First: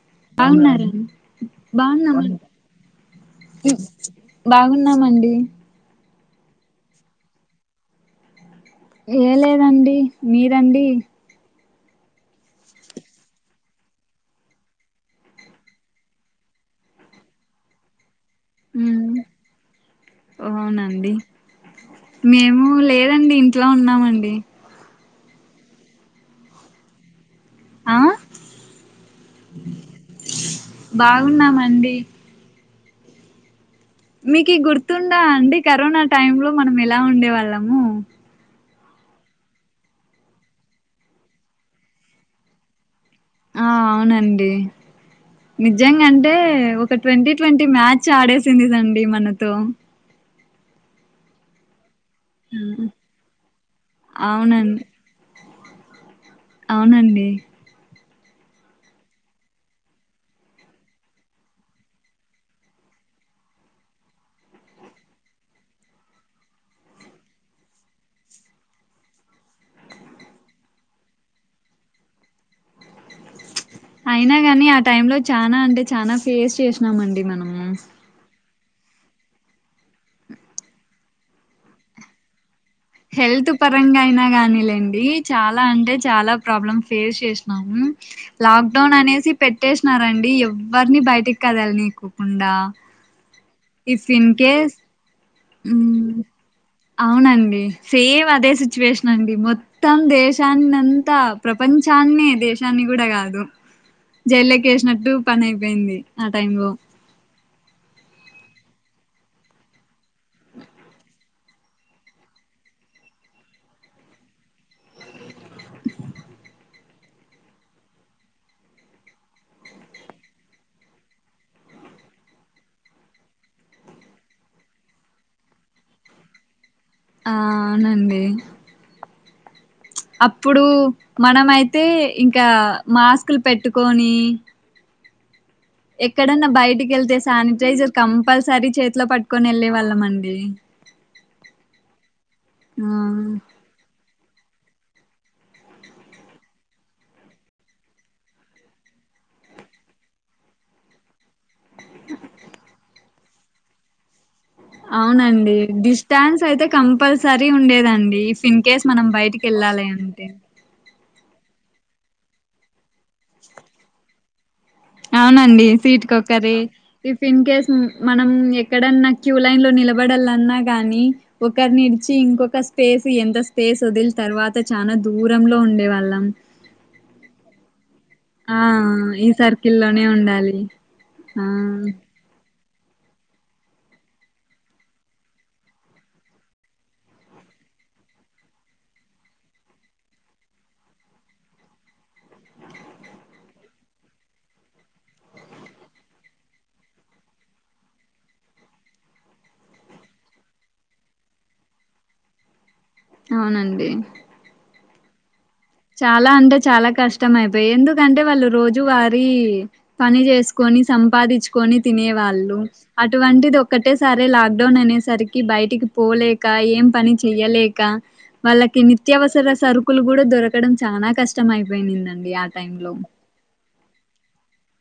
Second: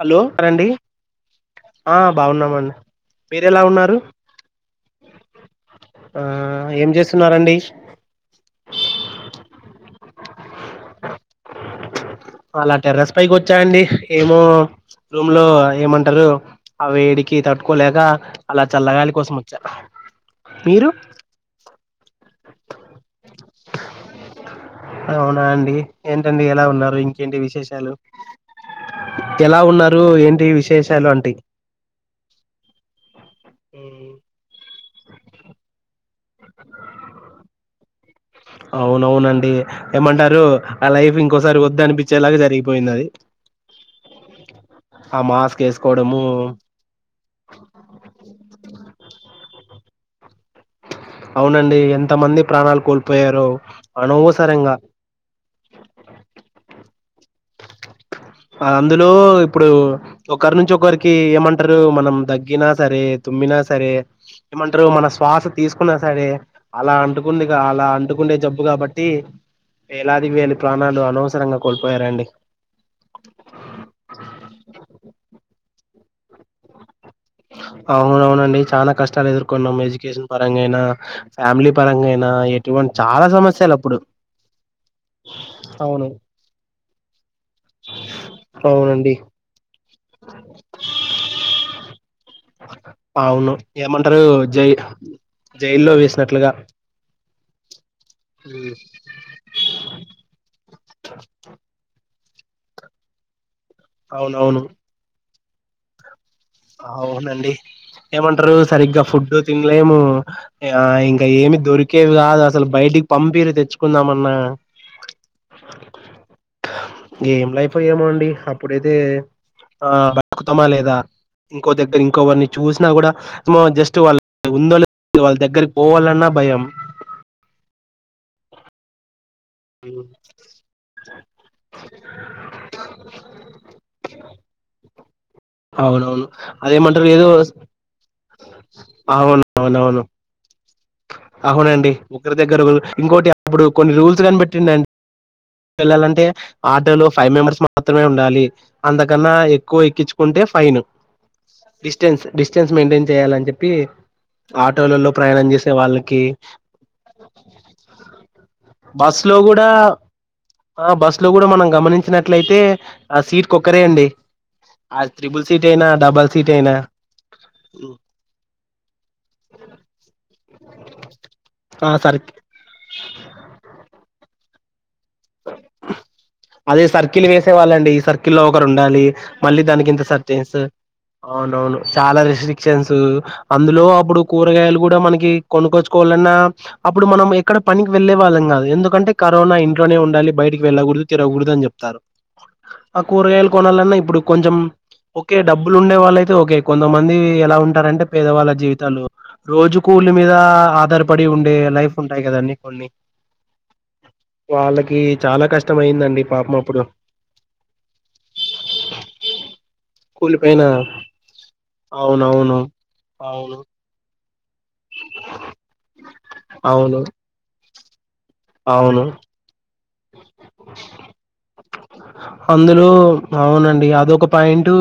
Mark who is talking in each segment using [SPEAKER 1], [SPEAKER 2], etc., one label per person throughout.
[SPEAKER 1] Hello రండి
[SPEAKER 2] బాగున్నరండి?
[SPEAKER 1] ఆ
[SPEAKER 2] బాగున్నామ,
[SPEAKER 1] బాగున్నామండి మీరెలా ఉన్నారు
[SPEAKER 2] బాగున్నామండి.
[SPEAKER 1] ఆ ఏం చేస్తున్నారండి?
[SPEAKER 2] ఏం లేదండి, మీరండి?
[SPEAKER 1] అలా టెర్రస్ పైకి వచ్చా అండి. ఏమో రూమ్ లో ఏమంటరు, ఆ వేడికి తట్టుకోలేక. అలా చల్లగాలి
[SPEAKER 2] ఉమ్
[SPEAKER 1] కోసం వచ్చా, మీరు?
[SPEAKER 2] అవునండి మేము లేదండి, ఇంట్లో ఉన్నామండి.
[SPEAKER 1] అవునా అండి, ఏంటండి? ఎలా ఉన్నారు? ఇం కేంటి విశేషాలు?
[SPEAKER 2] ఆ
[SPEAKER 1] ఎలా ఉన్నారు? ఏంటి విశేషాలు అంటి?
[SPEAKER 2] బాగున్నామండి మీకిద్ గుర్త్ తుందా అండి, కరోనా టైమ్ లో మనం ఎలా ఉండేవాళ్ళము?
[SPEAKER 1] అవునవునండి, ఏమంటారు? ఆ లైఫ్ ఇంకోసారి వద్దు అనిపిచ్చే లాగా జరిగిపోయిందది.
[SPEAKER 2] ఆ అవునండి
[SPEAKER 1] మాస్క్ వేసుకోవడము
[SPEAKER 2] నిజ్జంగంటే, ఒక ట్వంటీ ట్వంటీ మ్యాచ్ ఆడేసిందిదండి మనతో.
[SPEAKER 1] అవునండి, ఎంత్ తమంది ప్రాణాలు కోల్పోయారో, అనవసరంగా?
[SPEAKER 2] అవునండి డి
[SPEAKER 1] అందులో ఇప్పుడు ఒకరి నుంచి ఒకరికి ఏమంటరు, మనం దగ్గిన సరే, తుమ్మిన సరే ఏమంటరు మన శ్వాస తీసుకున్నా సరే, అలా అంటుకుందిగా, అలా అంటుకుండే జబ్బు కాబట్టి వేలాది వేళ ప్రాణాలు అనవసరంగా కోల్పోయారండి.
[SPEAKER 2] అయినా గాని ఆ టైమ్ లో చానా అంటే చానా ఫేస్ చేస్ న్నామండి మనము.
[SPEAKER 1] అవునవునండి చాలా కష్టాలు ఎదుర్కొన్నాం. ఎడ్యుకేషన్ పరంగా అయినా, ఫ్యామిలీ పరంగా అయినా. ఎట్
[SPEAKER 2] హెల్త్ పరంగ అయినా కానీలేండి, చాలా అంటే
[SPEAKER 1] అవును
[SPEAKER 2] చాలా ప్రాబ్లమ్ ఫేస్ చేసినాము. లాక్డౌన్
[SPEAKER 1] అవునండి
[SPEAKER 2] అనేసి పెట్టేస్ నా, ఎవర్ని బయటికి కదల్నికోకుండా.
[SPEAKER 1] అవును. ఏమంటరు? జై,
[SPEAKER 2] కేస్
[SPEAKER 1] జైల్లో వేసినట్లుగా.
[SPEAKER 2] వునండి. సేమ్ అదే
[SPEAKER 1] ఉమ్,
[SPEAKER 2] సిచ్యువేషన్ అండి, మొత్తం దేశాన్నంతా ప్రపంచాన్నే దేశాన్ని కూడ కాదు?
[SPEAKER 1] అవునవును
[SPEAKER 2] జైల్లకేసినట్టు. పనయిపోయింది
[SPEAKER 1] అవునండి ఏమంటారు సరిగ్గా ఫుడ్ తిన్లేము ఆ ఇ ఇంక ఏమి దొరికేవి కాదు అసలు బయటికి పంపీరు తెచ్చుకుందామన్నా గేమ్ లైఫ్ ఏమోండి అప్పుడైతే ఆ బతుకుతమా లేదా ఇంకో దగ్గర ఇంకోవరిని చూసినా కూడా జస్ట్ వాళ్ళ ఉందో లే వాళ్ళ దగ్గరికి పోవాలన్నా భయం
[SPEAKER 2] ఆ అవునండి అప్పుడు మనమయితే ఇంకా మాస్కులు పెట్టుకొని
[SPEAKER 1] అవునవును
[SPEAKER 2] ఎక్కడన్నా బయటికి
[SPEAKER 1] అదేమంటారు
[SPEAKER 2] వెళ్తే
[SPEAKER 1] ఏదో
[SPEAKER 2] శానిటైజర్ కంపల్సరీ చేతిలో
[SPEAKER 1] అవును
[SPEAKER 2] పట్టుకొని వెళ్ళే
[SPEAKER 1] అవునవును
[SPEAKER 2] వాళ్ళం అండి
[SPEAKER 1] అవునండి ఒక్రి దగ్గర
[SPEAKER 2] ఆ
[SPEAKER 1] ఇంకోటి అప్పుడు కొన్ని రూల్ సు కనిపెట్టిందండి వెళ్ళాలంటే ఆటోలో ఫైవ్ మెంబర్స్ మాత్రమే ఉండాలి అంతకన్నా ఎక్కువ ఎక్కించుకుంటే ఫైన్ డిస్టెన్స్ డిస్టెన్స్ మెంటెయిన్ చేయాలని చెప్పి ఆటోలలో ప్రయాణం
[SPEAKER 2] అవునండి
[SPEAKER 1] చేస్
[SPEAKER 2] డిస్టాన్స్ అయితే కంపల్సరీ ఉండేదండి ఇఫ్ ఇన్ కేస్ మనం
[SPEAKER 1] బస్
[SPEAKER 2] బయటికి వెళ్ళాలి అంటే
[SPEAKER 1] ట్లో కూడా మనం గమనించినట్లయితే ఆ సీట్ కొక్కరే అండి ఆ త్రిబుల్ సీట్
[SPEAKER 2] అవునండి
[SPEAKER 1] అయినా డబల్ సీట్
[SPEAKER 2] సీట్కొక్కరె
[SPEAKER 1] అయినా
[SPEAKER 2] ఇఫ్ ఇన్ కేస్ మనం ఎక్కడన్నా క్యూ లైన్ లో నిలబడాలన్నా కానీ
[SPEAKER 1] ఆ
[SPEAKER 2] ఒకరినిడిచి
[SPEAKER 1] సర్
[SPEAKER 2] ఇంకొక స్పేస్ ఎంత స్పేస్ వదిలి తర్వాత చానద్
[SPEAKER 1] అదే సర్కిల్ వేసే వాళ్ళండి సర్కిల్ లో
[SPEAKER 2] ఆ
[SPEAKER 1] ఒకరు ఉండాలి
[SPEAKER 2] ఈ
[SPEAKER 1] మళ్ళీ
[SPEAKER 2] సర్కిల్
[SPEAKER 1] దానికి ఇంత
[SPEAKER 2] లోనే
[SPEAKER 1] సర్చెన్
[SPEAKER 2] ఉండాలి ఆ
[SPEAKER 1] అవునవును చాలా రిస్రి శన్స్ అందులో అప్పుడు కూరగాయలు కూడా మనకి కొనుక్కొచ్చుకోవాలన్నా అప్పుడు మనం ఎక్కడ పనికి వెళ్ళే వాళ్ళం కాదు ఎందుకంటే కరోనా ఇంట్ ట్లోనే ఉండాలి బయటికి వెళ్ళకూడదు తినకూడదు అని చెప్తారు ఆ కూరగాయలు కొనలన్ న్న ఇప్పుడు కొంచెం ఓకే డబ్బులు ఉండే వాళ్ళు అయితే ఓకే కొంతమంది ఎలా ఉంటారంటే పేదవాళ్ళ జీవితాలు రోజు కూలి మీద ఆధారపడి ఉండే లైఫ్ ఉంటాయి కదండి కొన్ని
[SPEAKER 2] అవునండి
[SPEAKER 1] వాళ్ళకి చాలా కష్
[SPEAKER 2] చాలా అంటే చాలా కష్టం అయిపోయి ఎందుకంటే వాళ్ళు రోజు వారీ పని
[SPEAKER 1] కూలిపోయిన
[SPEAKER 2] చేసుకొని సంపాదించుకొని తినే వాళ్ళు
[SPEAKER 1] అవునవును
[SPEAKER 2] అటువంటిది
[SPEAKER 1] అవును
[SPEAKER 2] ఒక్కటేసారి లేలాక్ డౌన్ అనేసరికి బయటికి పోలేక ఏం
[SPEAKER 1] అవును
[SPEAKER 2] పని చెయ్యలేక వాళ్ళకి
[SPEAKER 1] అవును
[SPEAKER 2] నిత్యవసర స లు కూడా దరక ఎక్కడం చాలా కష్టం అయిపోయిందండి ఆ టైం లో
[SPEAKER 1] టూ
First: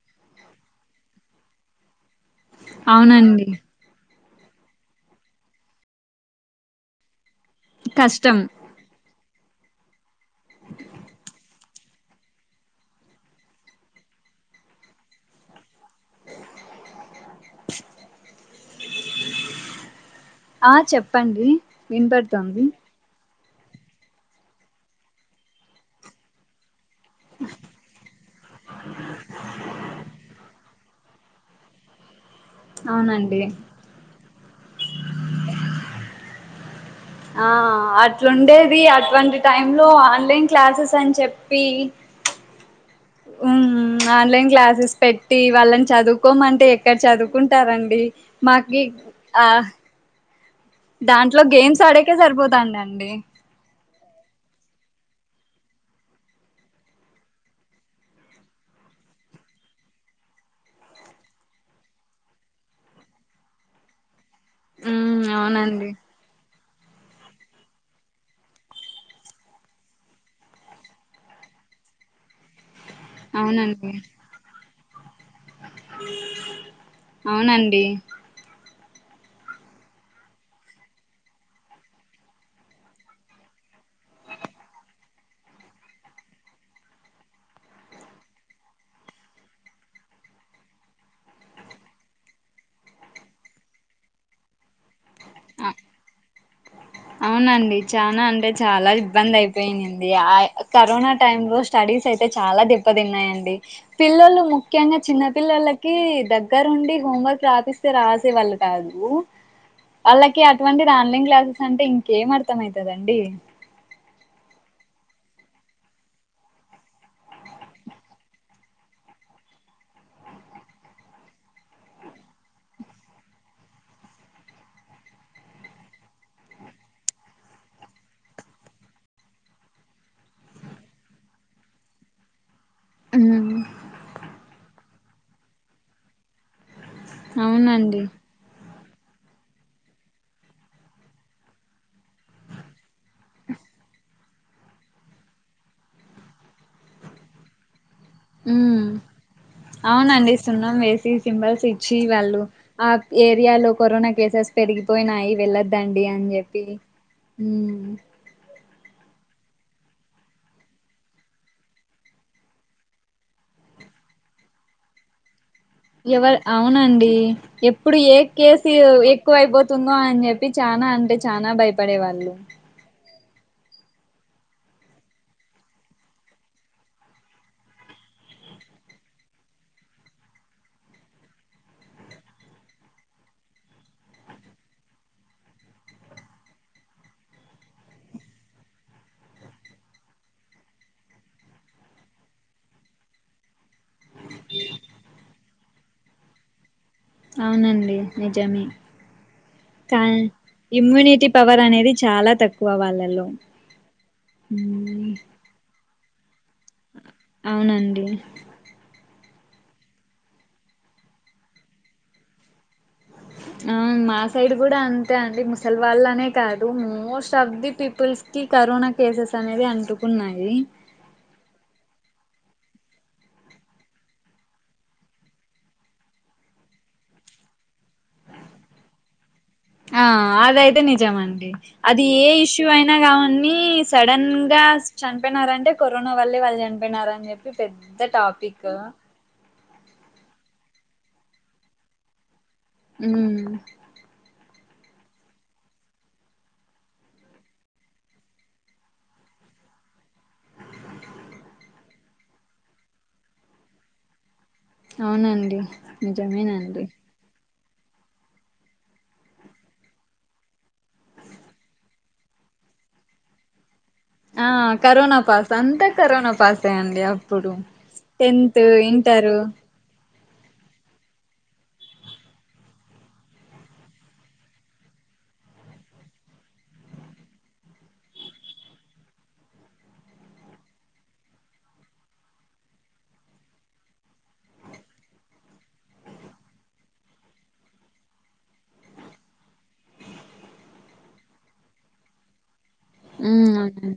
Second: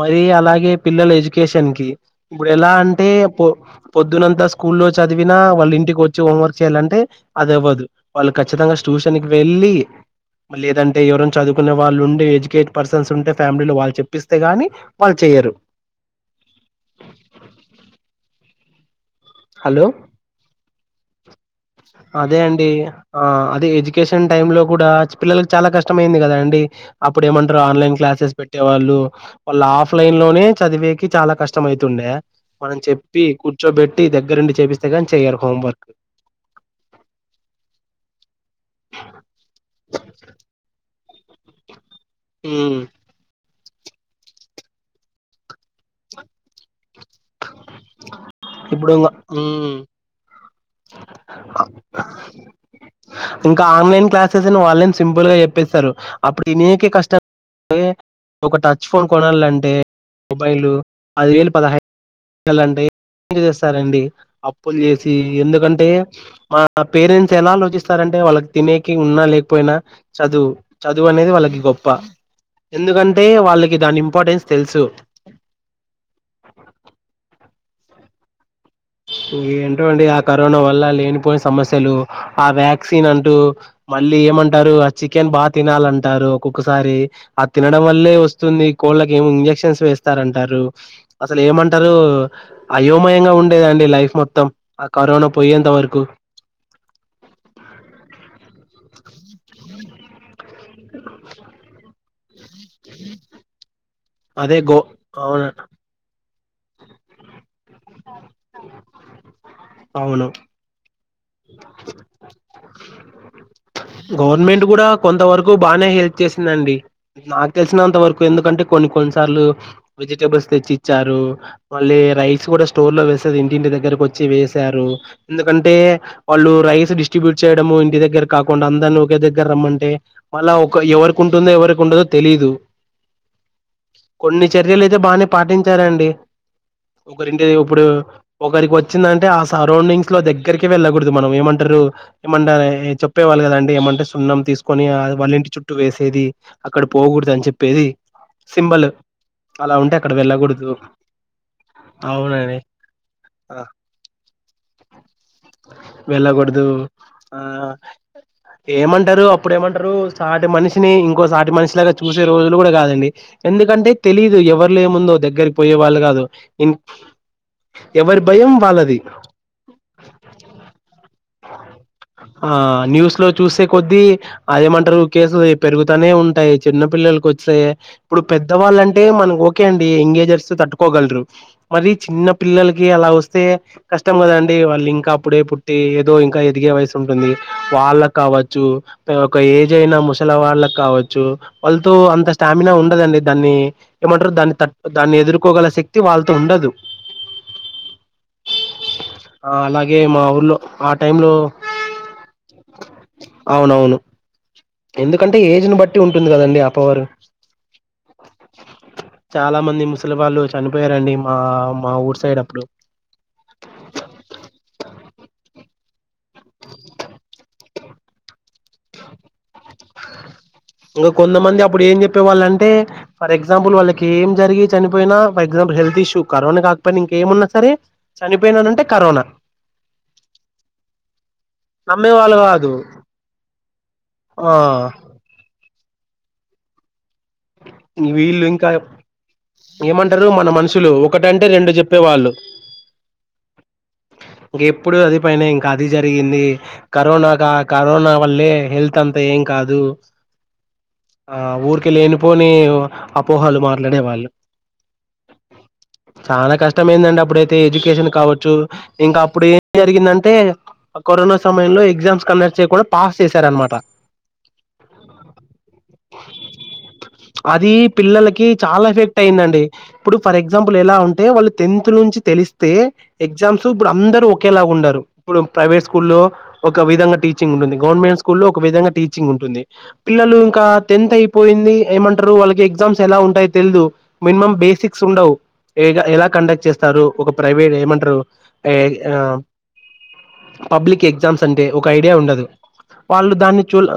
[SPEAKER 1] మరి అలాగే పిల్లల ఎడ్యుకేషన్ కి ఇప్పుడు ఎలా అంటే పొ
[SPEAKER 2] అవునండి
[SPEAKER 1] పొద్దున్నంత స్కూల్లో చదివినా వాళ్ళ ఇంటికి వచ్చి హోంవర్క్ చేయ్యాలంటే అది అవ్వదు వాళ్ళు
[SPEAKER 2] కష్టం
[SPEAKER 1] ఖచ్చితంగా ట్యూషన్ వెళ్లి మళ్ లేదంట ఎవరన్న చదువు నే వాళ్ళు ఉండే ఎడ్యుకేటెడ్ పర్సన్స్ ఉంటే ఫ్యామిలీలో వాళ్ళు చెప్పస్తే గాని వాళ్ళు చెయ్యరు హలో
[SPEAKER 2] ఆ చెప్పండి
[SPEAKER 1] అదే
[SPEAKER 2] వినపడుతోంది
[SPEAKER 1] అండి ఆ అది ఎడ్యుకేషన్ టైమ్ లో కూడా పిల్లలకు చాలా కష్టమయింది కదా అండి అప్పుడు ఏమంటారు ఆన్లైన్ క్లాసెస్ పెట్టేవాళ్ళు వాళ్ళు ఆఫ్ లైన్ లోనే చదివేకి చాలా కష్టమయితుండే మనం చెప్పి
[SPEAKER 2] అవునండి
[SPEAKER 1] కూర్చోబెట్టి దగ్గరండి చేపి తే గాని చెయరు హోమ్వర్క్
[SPEAKER 2] ఆ అట్లుండేది అట్లాంటి టైం లో ఆన్లైన్ క్లాసెస్ అని చెప్పి
[SPEAKER 1] ఉమ్
[SPEAKER 2] ఉమ్ ఆన్లైన్ క్లాసెస్ పెట్టి వాళ్ళని చదువుకోమంటే ఇక్కడ చదువుకుంటారండి మాకి
[SPEAKER 1] ఇప్పుడు ఇంగ
[SPEAKER 2] ఆ
[SPEAKER 1] ఉమ్
[SPEAKER 2] దాంట్లో గేమ్స్ ఆడకే సరిపోతాం అండి
[SPEAKER 1] ఇంకా ఆన్లైన్ క్లాసెస్ అని వాళ్ళేం సింపుల్ చెప్పేస్తారు అప్పుడు కష్ట ఒక టచ్ ఫోన్ కొనాలంటే మొబైల్ పది వేలు పదహై ఎలా అంటే చేస్తారండి అప్పులు చేసి
[SPEAKER 2] ఉమ్
[SPEAKER 1] ఎందుకంటే
[SPEAKER 2] అవునండి
[SPEAKER 1] మ మా పేరెంట్స్ ఎలా ఆలోచిస్తారంటే వాళ్ళకి తినేకి ఉన్నా లేకపోయినా చదువు చదువు అనేది వాళ్ళకి గొప్ప ఎందుకంటే వాళ్ళకి
[SPEAKER 2] అవునండి
[SPEAKER 1] దాని ఇంపార్టెన్స్ తెలుసు
[SPEAKER 2] అవునండి
[SPEAKER 1] ఏంటో అండి ఆ కరోనా వల్ల లేనిపోయిన సమస్యలు ఆ వ్యాక్సిన్ అంటూ మళ్ళీ ఏమంటారు ఆ చికెన్ బాగా తినాలంటారు ఒక్కొక్కసారి ఆ తినడం వల్లే వస్తుంది కోళ్ళకి ఏ ఇంజక్షన్స్ వేస్తారంటారు అసలు ఏమంటారు అయోమయంగా ఉండేదండి లైఫ్ మొత్తం కరోనా పోయి ఎంత వరకు
[SPEAKER 2] అవునండి ఇ ఆ కరోనా టైమ్ లో స్టడీస్ అయితే చాలా దెబ్బతిన్నాయండి పిల్లలు
[SPEAKER 1] అదే గో
[SPEAKER 2] ముఖ్య
[SPEAKER 1] అవును
[SPEAKER 2] ద్గర ఉండి హోవర్క్ రాపిస్త రాసేవాళ్ళు కాదు
[SPEAKER 1] అవును
[SPEAKER 2] వాళ్ళకి అటువంటి ఆన్లైన్ క్లాసెస్ ఏం అర్థం అవుతుదండి.
[SPEAKER 1] గవర్నమెంట్ కూడా కొంతవరకు బాగానే హెల్ప్ చేసిందండి నాకు తెలిసినంత వరకు ఎందుకంటే కొన్ని కొన్నిసార్లు వెజిటేబుల్స్ తెచ్చి ఇచ్చారు వాళ్ళ రైస్ కూడా స్టోర్ లో వేస్తది ఇంటింటి దగ్గరకు వచ్చి వేసారు ఎందుకంటే వాళ్ళు రైస్ డిస్ట్రిబ్యూట్ చేయడము ఇంటి దగ్గర కాకు అందరినీ ఒకే దగ్గర రమ్మంటే మళ్ళా ఒక ఎవరికి ఉంటుందో ఎవరికి ఉండదో తెలీదు కొన్ని చర్యలు అయితే బాగానే పాటించారండి. ఒకరింటి ఇప్పుడు
[SPEAKER 2] అవునండి
[SPEAKER 1] ఒకరికి వచ్చ వచ్చిందంటే ఆ సరౌండింగ్స్ లో దగ్గరికి వెళ్ళకూడదు మనం ఏమంటారు ఏమ చె చెప్పవాలి కదండి ఏమంటే సున్నం తీసుకొని వాళ్ళ ఇంటి చుట్టూ వేసేది అక్కడ పోకూడదు అని చెప్పేది. సింబల్ అలా ఉంటే అక్కడ వెళ్ళకూడదు
[SPEAKER 2] అవునండిస్తున్నాం వేసి సింబల్స్ ఇచ్చి వాళ్ళు
[SPEAKER 1] అవునండి
[SPEAKER 2] ఆ
[SPEAKER 1] ఆ
[SPEAKER 2] ఏరియాలో కరోనా కేసెస్. పెరిగిపోయినయి వెళ్ళద్దండి అని చెప్పి
[SPEAKER 1] వెళ్ళకూడదు ఆ ఏమంటారు అప్పుడు ఏమంటారు సాటి మనిషిని ఇంకో సాటి మనిషిలాగా చూసే రోజులు కూడా కాదండి ఎందుకంటే తెలీదు ఎవరు లేముందో దగ్గరకి
[SPEAKER 2] ఎవరు అవునండి ఎప్పుడు ఏ
[SPEAKER 1] ఎవరి భయం
[SPEAKER 2] కేసు
[SPEAKER 1] వాళ్ళది
[SPEAKER 2] ఎక్కువయిపోతుందో అని చెప్పి చనా అడి చనాా భయపడే వాళ్ళు
[SPEAKER 1] ఆ న్యూస్ లో చూసే కొద్ద్దీ అదేమంటారు కేసులు పెరుగుతానే ఉంటాయి చిన్న పిల్లలకి వస్తాయి ఇప్పుడు పెద్దవాళ్ళంటే మనకి ఓకే అండి ఎంగేజర్స్ తట్టుకోగలరు మరి చిన్న పిల్లలకి అలా వస్తే కష్టం కదండి వాళ్ళు ఇంకా అప్పుడే పుట్టి ో ఇంకా ఎదిగే వయసు ఉంటుంది వాళ్ళకి కావచ్చు ఒక ఏజ్ అయినా ముసల వాళ్ళకి కావచ్చు వాళ్ళతో అంత స్టామినా ఉండదండి దాన్ని ఏమంటారు దాన్ని త దాన్ని ఎదుర్కోగల శక్తి వాళ్ళతో ఉండదు
[SPEAKER 2] అవునండి నిజమే
[SPEAKER 1] ఆ అలాగే
[SPEAKER 2] కా
[SPEAKER 1] మా ఊర్లో ఆ
[SPEAKER 2] ఇమ్యూనిటీ
[SPEAKER 1] టైంలో
[SPEAKER 2] పవర్ అనేది చాలా తక్కువ వాళ్ళలో
[SPEAKER 1] అవునవును
[SPEAKER 2] ఉ
[SPEAKER 1] ఎందుకంటే ఏజ్ ని బట్టి ఉంటుంది కదండి అపవర్
[SPEAKER 2] అవునండి
[SPEAKER 1] చాలా మంది ముస్లిం వాళ్ళు చనిపోయారండి మా మా ఊరు సైడ్ అప్పుడు
[SPEAKER 2] ఆ మా సైడ్ కూడాడా అంత అంతే అండి ముసల్వాళ్ళ అనే కాదు మోస్ట్ ఆఫ్ ది పీపుల్స్ కి కరోనా కేసెస్ అనేది అంటుకున్నాయి
[SPEAKER 1] ఇంకా కొంతమంది అప్పుడు ఏం చెప్పేవాళ్ళ అంటే ఫర్ ఎగ్జాంపుల్ వాళ్ళకి ఏం జరిగి చనిపోయినా for example health issue corona కాకపోయినా ఇంకేమన్నా సరే చనిపోయినానంటే కరోనా
[SPEAKER 2] ఆ అదయితే నిజమండి అది
[SPEAKER 1] నమ్మే
[SPEAKER 2] ఏ
[SPEAKER 1] వాళ్ళు
[SPEAKER 2] ఇష్యూ
[SPEAKER 1] కాదు
[SPEAKER 2] అయినా కావీ సడన్
[SPEAKER 1] ఆ
[SPEAKER 2] గా చనిపోయినారంటే కరోనా వళ్లే వాళ్ళు చనిపోయినా
[SPEAKER 1] వీళ్ళు ఇంకా ఏమంటారు మనమ అలు ఒకటంటే రెండు చెప్పేవాళ్ళు
[SPEAKER 2] అ
[SPEAKER 1] ఇంక ఎప్పుడు అది పైన ఇంకా అది జరిగింది కరోనా కా కరోనా వల్లే హెల్త్ అంతా ఏం కాదు ఆ ఊరిక లేనిపోని అపోహలు మాట్లాడే వాళ్ళు
[SPEAKER 2] అవునండి నిజమేనండి
[SPEAKER 1] తే ఎడ్యుకేషన్ కావచ్చు ఇంకా అప్పుడు ఏం జరిగిందంటే కరోనా సమయంలో ఎగ్జామ్స్ కండక్ట్ చేయకుండా పాస్ చేశారనమాట
[SPEAKER 2] ఆ కరోనా పాస్ అంతా కరోనా పాస్ యే అండి అప్పుడు
[SPEAKER 1] అది పిల్లలకి
[SPEAKER 2] టెన్త్
[SPEAKER 1] చాలా ఎఫెక్ట్
[SPEAKER 2] ఇంటరు
[SPEAKER 1] అయిందండి ఇప్పుడు ఫర్ ఎగ్జాంపుల్ ఎలా ఉంటే వాళ్ళు టెన్త్ నుంచి తెలిస్తే ఎగ్జామ్స్ తు ఇప్పుడు అందరుూ ఒకేలాగా ఉండారు ఇప్పుడు ప్రైవేట్ స్కూల్లో ఒక విధంగా టీచింగ్ ఉంటుంది గవర్నమెంట్ స్కూ లో ఒక విధంగా టీచింగ్ ఉంటుంది పిల్లలు ఇంకా టెన్త్ అయిపోయింది ఏమంటారు వాళ్ళకి ఎగ్జామ్స్ ఎలా ఉంటాయో తెలిదు మినిమం బేసిక్స్ ఉండవు ఎలా ఎలా కండక్ట్ చేస్తారు ఒక ప్రైవేట్ ఏమంటారు టె పబ్లిక్ ఎగ్జామ్స్ అంటే ఒక ఐడియా ఉండదు వాళ్ళు
[SPEAKER 2] ఉమ్
[SPEAKER 1] దాన్ని చూ
[SPEAKER 2] అవునండి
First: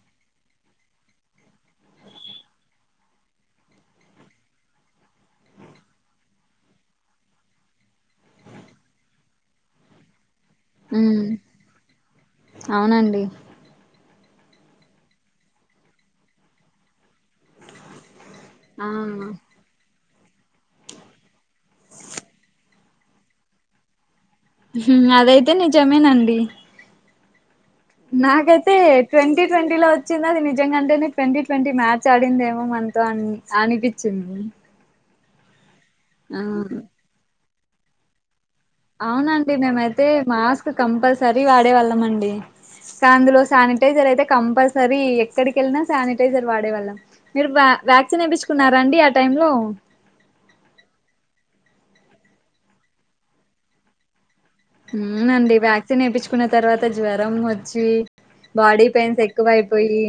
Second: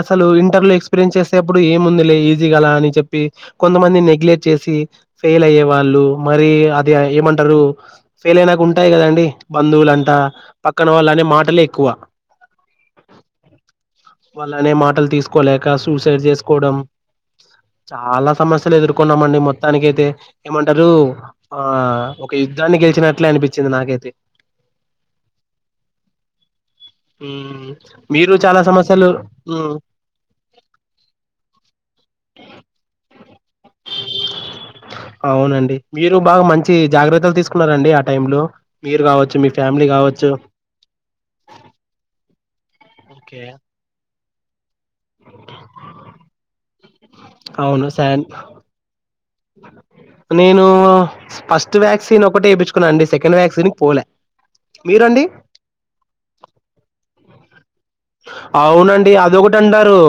[SPEAKER 1] అసలు ఇంటర్లో ఎక్స్పీరియన్స్ చేసేప్పుడు ఏముందిలే ఈజీ గలా అని చెప్పి కొంతమంది నెగ్లెక్ట్ చేసి ఫెయిల్ అయ్యే వాళ్ళు మరి అది ఏమంటారు ఫెయిల్ అయినాంటే ఉంటాయి కదండి బంధువులంటా పక్కన వాళ్ళ అనే
[SPEAKER 2] ఉమ్
[SPEAKER 1] మాటలే ఎక్కువ
[SPEAKER 2] అవునండి
[SPEAKER 1] వాళ్ళనే మాటలు తీసుకోలేక సూసైడ్ చేసుకోవడం చాలా సమస్యలు
[SPEAKER 2] ఆ
[SPEAKER 1] ఎదుర్కొన్నామ అండి మొత్తానికి అయితే ఏమంటారు ఆ ఒక యుద్ధాన్ని గెలిచినట్లే అనిపి చింది నాకైతే
[SPEAKER 2] అదైతే నిజమేనండి
[SPEAKER 1] మ్మ్
[SPEAKER 2] నాకైతే ట్వంటీ ట్వంటీ లో వచ్చింది అది నిజంగాంటేనే ట్వంటీ ట్వంటీ మ్యాచ్ ఆడిందేమో మనతో అని అనిపిచ్చింది
[SPEAKER 1] అవునండి మీరు బాగా మంచి జాగ్రత్తలు తీసు కున్నరండి ఆ టైమ్ లో మీరు కావచ్చు మీ
[SPEAKER 2] అవునండి
[SPEAKER 1] ఫ్యామిలీ
[SPEAKER 2] మేమైతే
[SPEAKER 1] కావచ్చు
[SPEAKER 2] మాస్క్ కంపల్సరీ వాడేవాళ్ళం అండి కందులో
[SPEAKER 1] ఓకే
[SPEAKER 2] శానిటైజర్ అయితే కంపస్ సరి ఎక్కడికి వెళ్ళినా శానిటైజర్ వాడేవాళ్ళం మీరు వ్యా
[SPEAKER 1] అవును సార్
[SPEAKER 2] వ్యాక్సిన్ ఎపిచ్చుకున్నారా అండి టైమ్ లో
[SPEAKER 1] నేను ఫస్ స్ట్ వ్యాక్సిన్ ఒకటి ఎపిచ్చుకున్నా అండి సెకండ్ వ్యాక్సిన్కి పోలే
[SPEAKER 2] మ్మ్
[SPEAKER 1] మీరండి
[SPEAKER 2] నండి వ్యాక్సిన్ వేపిచ్చుకున్న తర్వాత జ్వరం వ
[SPEAKER 1] అవునండి అదొకటి అంటారు
[SPEAKER 2] అయిపోయి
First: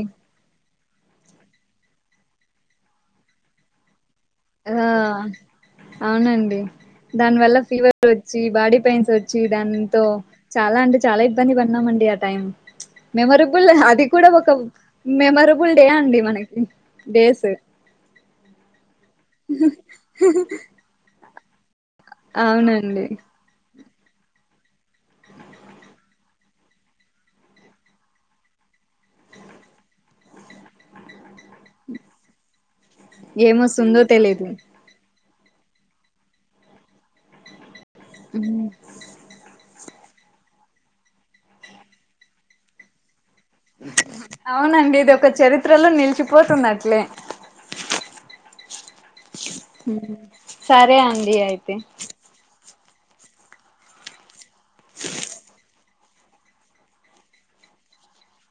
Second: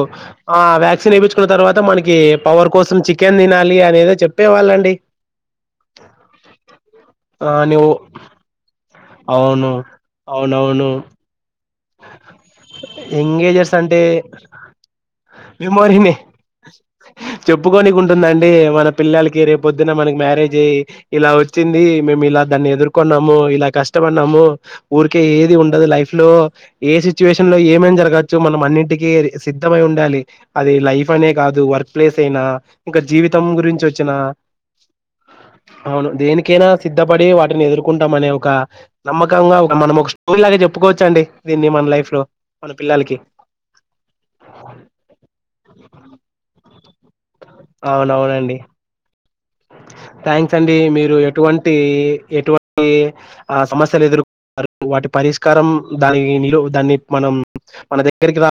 [SPEAKER 1] ఆ వ్యాక్సిన్ వేపిచ్చుకున్న తర్వాత మనకి పవర్ కోసం చికెన్ తినాలి అనేదో చెప్
[SPEAKER 2] ఆ అవునండి
[SPEAKER 1] ఆ
[SPEAKER 2] దానివల్ల
[SPEAKER 1] నువ్వు
[SPEAKER 2] ఫీవర్ వచ్చి బాడీ పైన్ వచ్చి
[SPEAKER 1] అవును
[SPEAKER 2] దాంతో చాలా
[SPEAKER 1] అవునవును
[SPEAKER 2] అంటే చాలా ఇబ్బంది పన్ న్నామండి ఆ టైం మెమరబుల్
[SPEAKER 1] ఎంగేజర్స్ అంటే
[SPEAKER 2] అది కూడా ఒక మెమరబుల్ డే
[SPEAKER 1] మెమోరీనే
[SPEAKER 2] అండి మనకి డేస్
[SPEAKER 1] కి రెప్ పొద్దున మనకి మ్యారేజ్ అయి ఇలా వచ్చింది మేము ఇలా దాన్ని
[SPEAKER 2] అవునండి
[SPEAKER 1] ఎదుర్కొన్నాము ఇలా కష్ ష్టపడ్నాము ఉరికే ఏది ఉండదు లైఫ్ లో ఏ సిచ్యువేషన్ లో ఏమైన జరగోచ్చు మనం అన్నింటికీ సిద్ధమై ఉం డాలి అది లైఫ్ అనే కాదు వర్క్ ప్లేస్ అయినా ఇంక జీవితం గురించి
[SPEAKER 2] ఏమొస్తుందో
[SPEAKER 1] ఓచ్చినా
[SPEAKER 2] తెలీదు
[SPEAKER 1] అవును దేనికైనా సిద్ధపడి వాటిని ఎదురు కుంటాం అనే ఒక
[SPEAKER 2] హ్మ్.
[SPEAKER 1] నమ్మకంగా ఒ మనం ఒక స్టోరీలాగా చెప్పుకోవొచ్చండి దీన్ని మన లైఫ్ లో మన పిల్లలకి
[SPEAKER 2] అవునండి ఇది ఒక చరిత్రలో నిలిచిపోతున్న ట్లే
[SPEAKER 1] అవునవునండి థ్యాంక్స్ అండి
[SPEAKER 2] సరే
[SPEAKER 1] మీరు
[SPEAKER 2] అండి
[SPEAKER 1] ఎటువంటి
[SPEAKER 2] అయితే
[SPEAKER 1] ఎటువ టి సమస్యలు ఎదుర్కొన్నారు వాటి పరిష్కారం దాని నిలు దాన్ని మనం మన దగ్గరికి రా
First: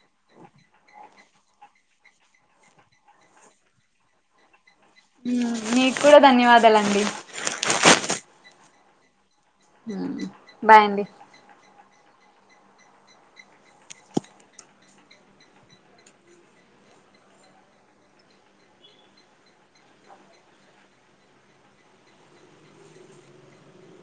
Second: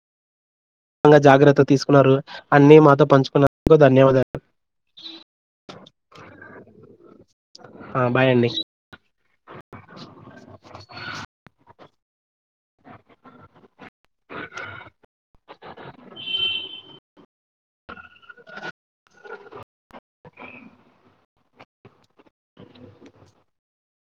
[SPEAKER 1] గా జాగ్రత్తలు తీసుకున్నారు అన్ని మాతో పంచుకున్నందుకు ధన్యవాదాలు
[SPEAKER 2] మీక్కుడా ధన్యవాదాలండి
[SPEAKER 1] ఆ! బాయ్ అండి.
[SPEAKER 2] బాయ్ అండి
[SPEAKER 1] అ